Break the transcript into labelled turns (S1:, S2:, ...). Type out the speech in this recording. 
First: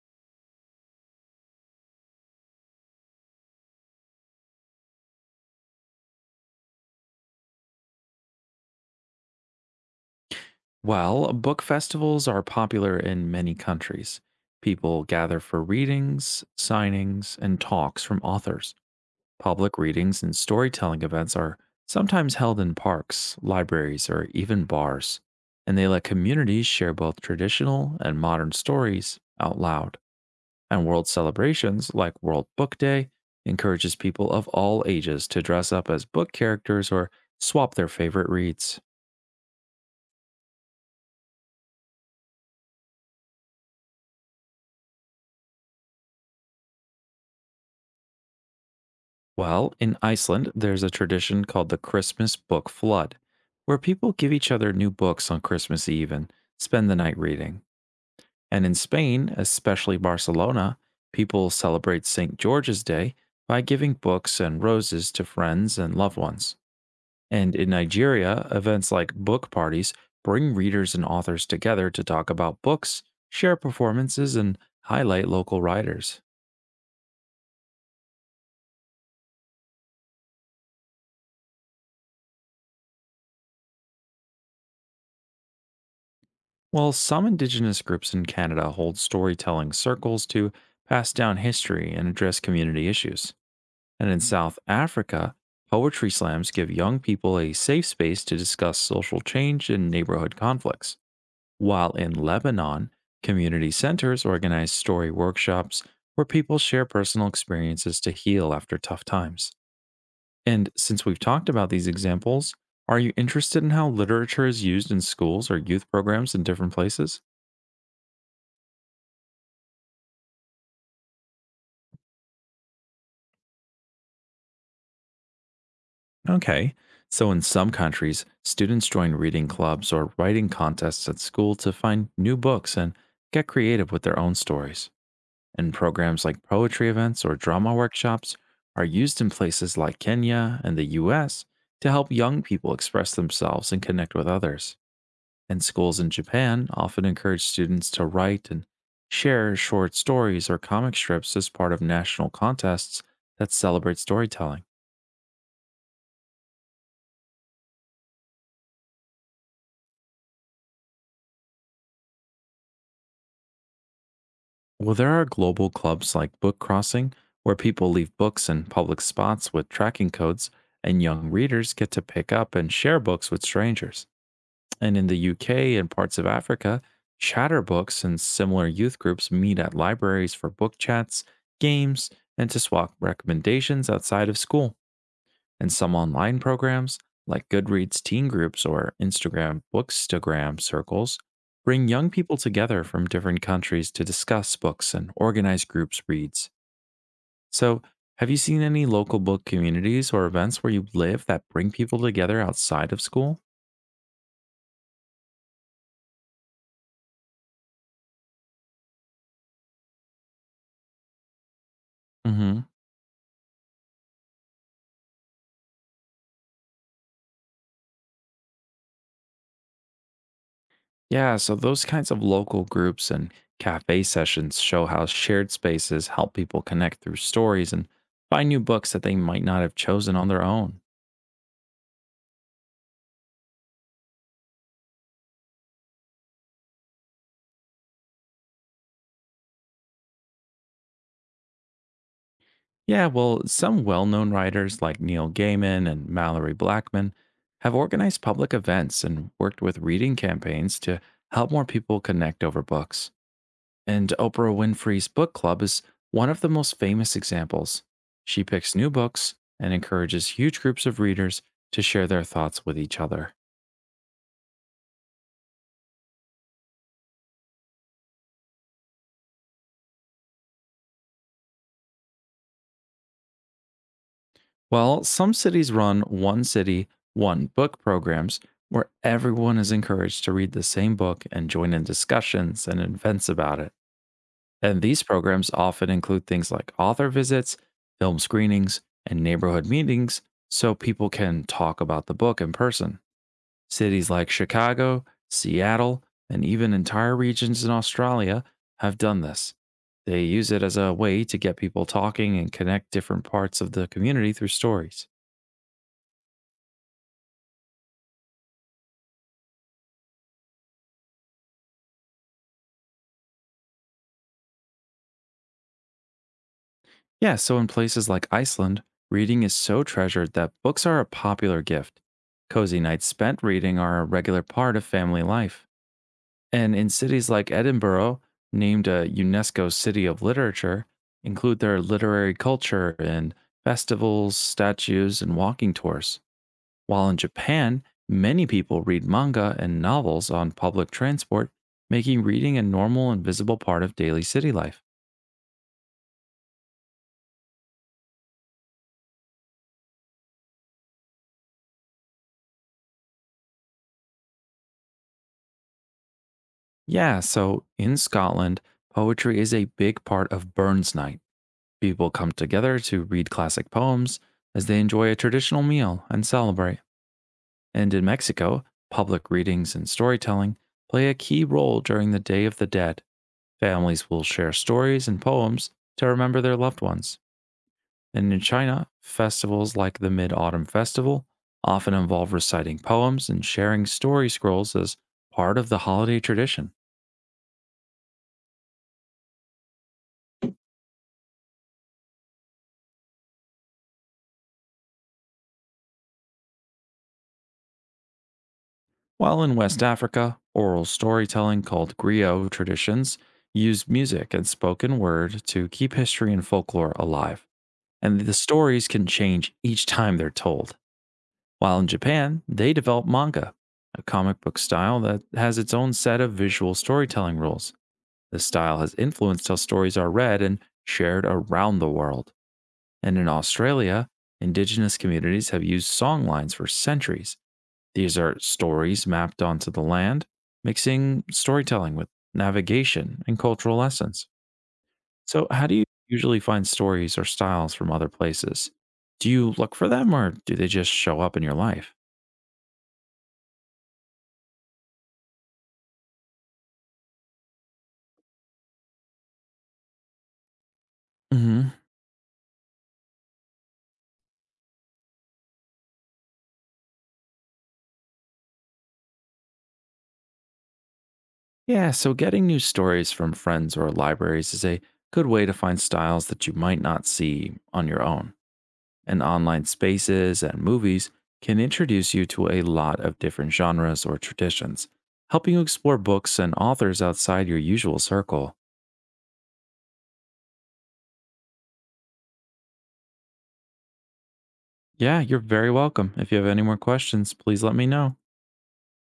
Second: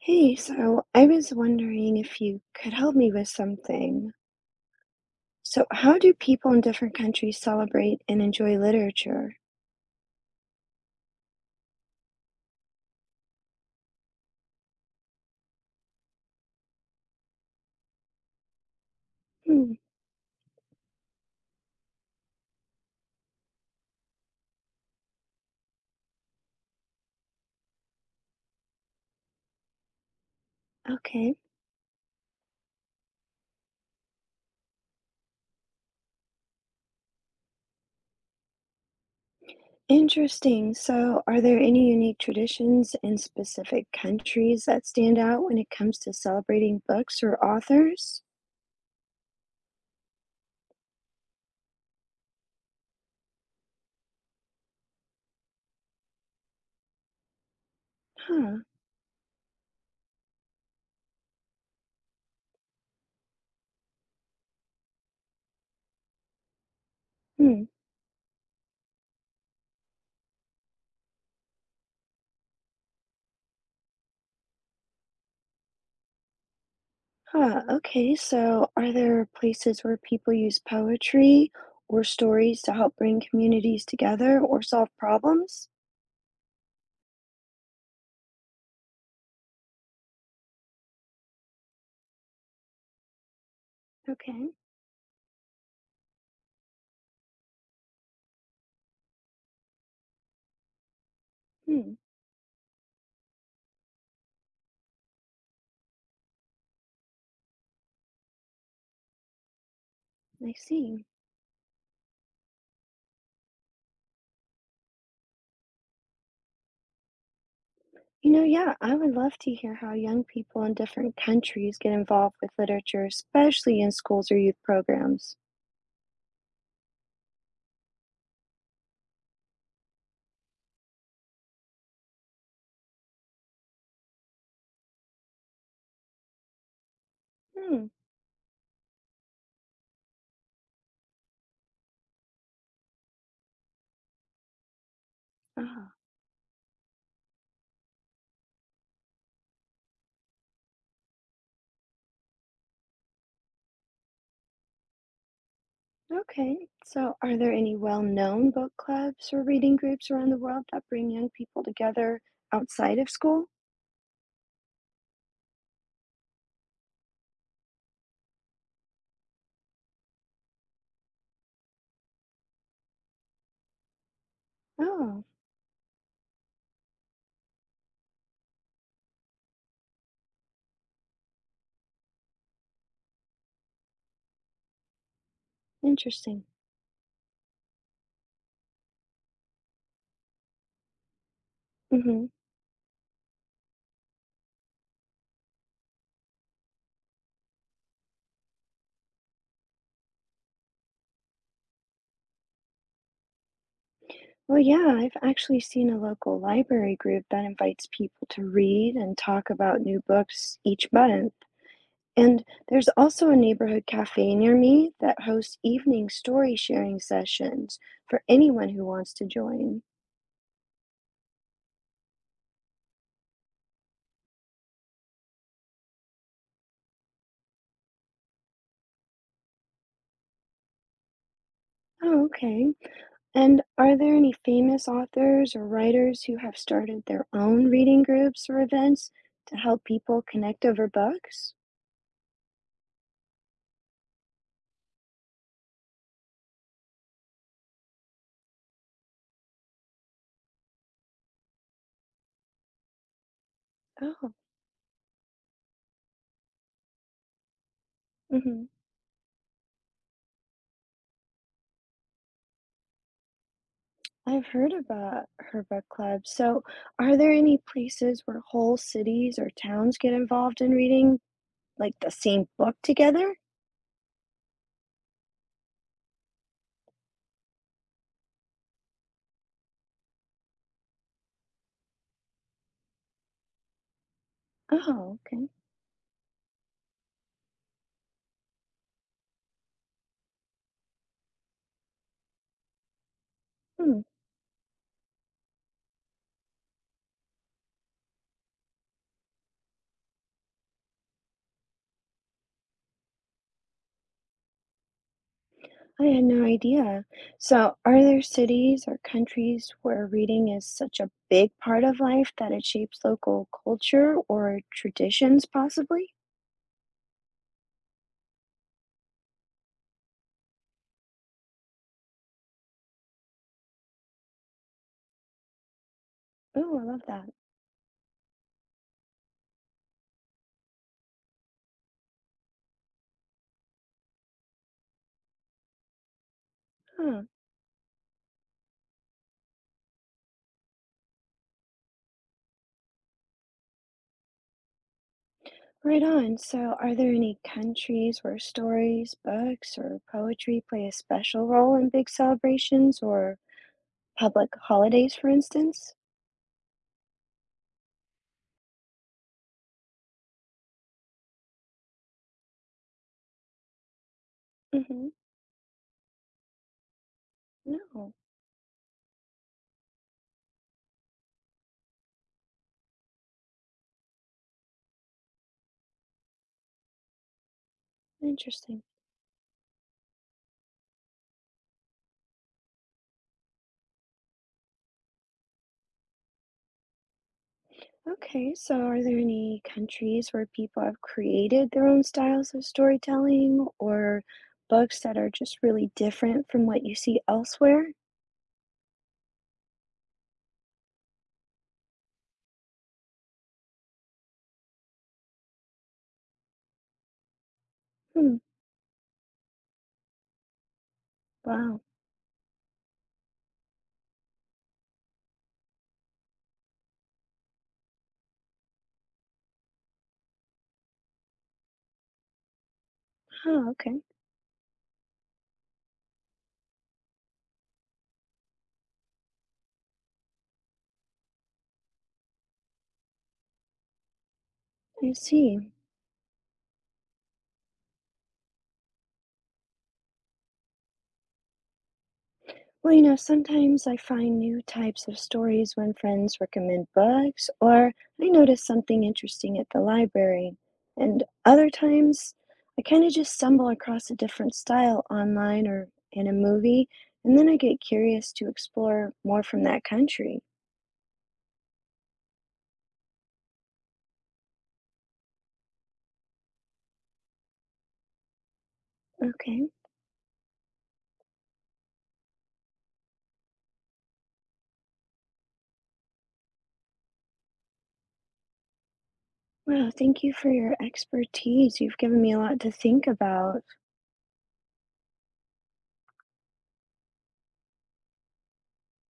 S1: Hey, so I was wondering if you could help me with something. So, how do people in different countries celebrate and enjoy literature?
S2: Well, book festivals are popular in many countries. People gather for readings, signings, and talks from authors.
S1: Hmm,
S2: Public readings and storytelling events are sometimes held in parks, libraries, or even bars, and they let communities share both traditional and modern stories out loud. And world
S1: okay.
S2: celebrations like World Book Day encourages people of all ages to dress up as book characters or swap their favorite reads.
S1: Interesting. So, are there any unique traditions in specific countries that stand out when it comes to celebrating books or authors?
S2: Well, in Iceland, there's a tradition called the Christmas Book Flood, where people give each other new books on Christmas Eve and spend the night reading.
S1: Huh.
S2: And in Spain, especially Barcelona, people celebrate St. George's Day by giving books and roses to friends and loved ones. And
S1: Hmm.
S2: in Nigeria, events like book parties bring readers and authors together to talk about books, share performances, and highlight local writers.
S1: Huh. Okay. So, are there places where people use poetry or stories to help bring communities together or solve problems?
S2: Well, some Indigenous groups in Canada hold storytelling circles to pass down history and address community issues. And in
S1: Okay.
S2: South Africa, poetry slams give young people a safe space to discuss social change and neighborhood conflicts. While
S1: Hmm.
S2: in Lebanon, community centers organize story workshops where people share personal experiences to heal after tough times.
S1: I
S2: And since
S1: see.
S2: we've talked about these examples, are you interested in how literature is used in schools or youth programs in different places?
S1: Yeah, I would love to hear how young people in different countries get involved with literature, especially in schools or youth programs.
S2: Okay. So, in some countries, students join reading clubs or writing contests at school to find new books and get creative with their own stories. And programs like poetry events or drama
S1: Hmm.
S2: workshops are used in places like Kenya and the US to help young people express themselves and connect with others. And
S1: Ah,
S2: schools in Japan often encourage students to write and share short stories or comic strips as part of national contests that celebrate storytelling.
S1: okay. So, are there any well-known book clubs or reading groups around the world that bring young people together outside of school?
S2: Well, there are global clubs like Book Crossing, where people leave books in public spots with tracking codes, and young readers get to pick up and share books with strangers. And in the
S1: Oh,
S2: UK and parts of Africa, chatterbooks and similar youth groups meet at libraries for book chats, games, and to swap recommendations outside of school and some online
S1: interesting.
S2: programs like Goodreads teen groups or Instagram bookstagram circles bring young
S1: Mm-hmm.
S2: people together from different countries to discuss books and organize groups reads. So, have you seen any local book communities or events where you live that bring people together outside of school?
S1: Well, yeah, I've actually seen a local library group that invites people to read and talk about new books each month. And
S2: hmm
S1: there's also a neighborhood cafe near me that hosts evening story sharing sessions for anyone who wants to join.
S2: Yeah, so those kinds of local groups and cafe sessions show how shared spaces help people connect through stories and find new books that they might not have chosen on their own.
S1: Oh, okay. And are there any famous authors or writers who have started their own reading groups or events to help people connect over books?
S2: Yeah, well, some well known writers like Neil Gaiman and Mallory Blackman have organized public events and worked with reading campaigns to help more people connect over books. And
S1: Oh.
S2: Oprah Winfrey's book club is one of the most famous examples. She
S1: hmm
S2: picks new books and encourages huge groups of readers to share their thoughts with each other.
S1: I've heard about her book club. So, are there any places where whole cities or towns get involved in reading like the same book together?
S2: Well, some cities run one city, one book programs where everyone is encouraged to read the same book and join in discussions and events about it. And these
S1: Oh, okay.
S2: programs often include things like author visits, film screenings, and neighborhood meetings so people can talk about the book in person.
S1: Hmm.
S2: Cities like Chicago, Seattle, and even entire regions in Australia have done this. They use it as a way to get people talking and connect different parts of the community through stories.
S1: I had no idea. So, are there cities or countries where reading is such a big part of life that it shapes local culture or traditions, possibly?
S2: Yeah, so in places like Iceland, reading is so treasured that books are a popular gift. Cozy nights spent reading are a regular part of family life. And
S1: Oh, I
S2: in
S1: love that.
S2: cities like Edinburgh, named a UNESCO City of Literature, include their literary culture in festivals, statues, and walking tours. While in
S1: Huh.
S2: Japan, many people read manga and novels on public transport, making reading a normal and visible part of daily city life.
S1: Right on. So, are there any countries where stories, books, or poetry play a special role in big celebrations or public holidays, for instance?
S2: Yeah, so in Scotland, poetry is a big part of Burns Night. People come together to read classic poems as they
S1: Mm-hmm.
S2: enjoy a traditional meal and celebrate. And in
S1: No.
S2: Mexico, public readings and storytelling play a key role during the Day of the Dead. Families will share stories and poems to remember their loved ones. And in
S1: Interesting.
S2: China, festivals like the Mid Autumn Festival often involve reciting poems and sharing story scrolls as part of the holiday tradition.
S1: Okay, so are there any countries where people have created their own styles of storytelling or books that are just really different from what you see elsewhere?
S2: While in West Africa, oral storytelling called griot traditions use music and spoken word to keep history and folklore alive. And the
S1: Hmm,
S2: stories can change each time they're told. While
S1: wow.
S2: in Japan, they developed manga, a comic book style that has its own set of visual storytelling rules. This style has influenced how stories are read and shared around the world. And in
S1: Oh, okay.
S2: Australia, indigenous communities have used songlines for centuries. These are stories mapped onto the land, mixing storytelling with navigation and cultural lessons.
S1: I
S2: So, how
S1: see.
S2: do you usually find stories or styles from other places? Do you look for them or do they just show up in your life?
S1: Well, sometimes I find new types of stories when friends recommend books, or I notice something interesting at the library. And other
S2: hmm
S1: times, I kind of just stumble across a different style online or in a movie, and then I get curious to explore more from that country.
S2: Yeah, so getting new stories from friends or libraries is a good way to find styles that you might not see on your own. And
S1: Okay.
S2: online spaces and movies can introduce you to a lot of different genres or traditions, helping you explore books and authors outside your usual circle.
S1: Wow, thank you for your expertise. You've given me a lot to think about.
S2: Yeah, you're very welcome. If you have any more questions, please let me know.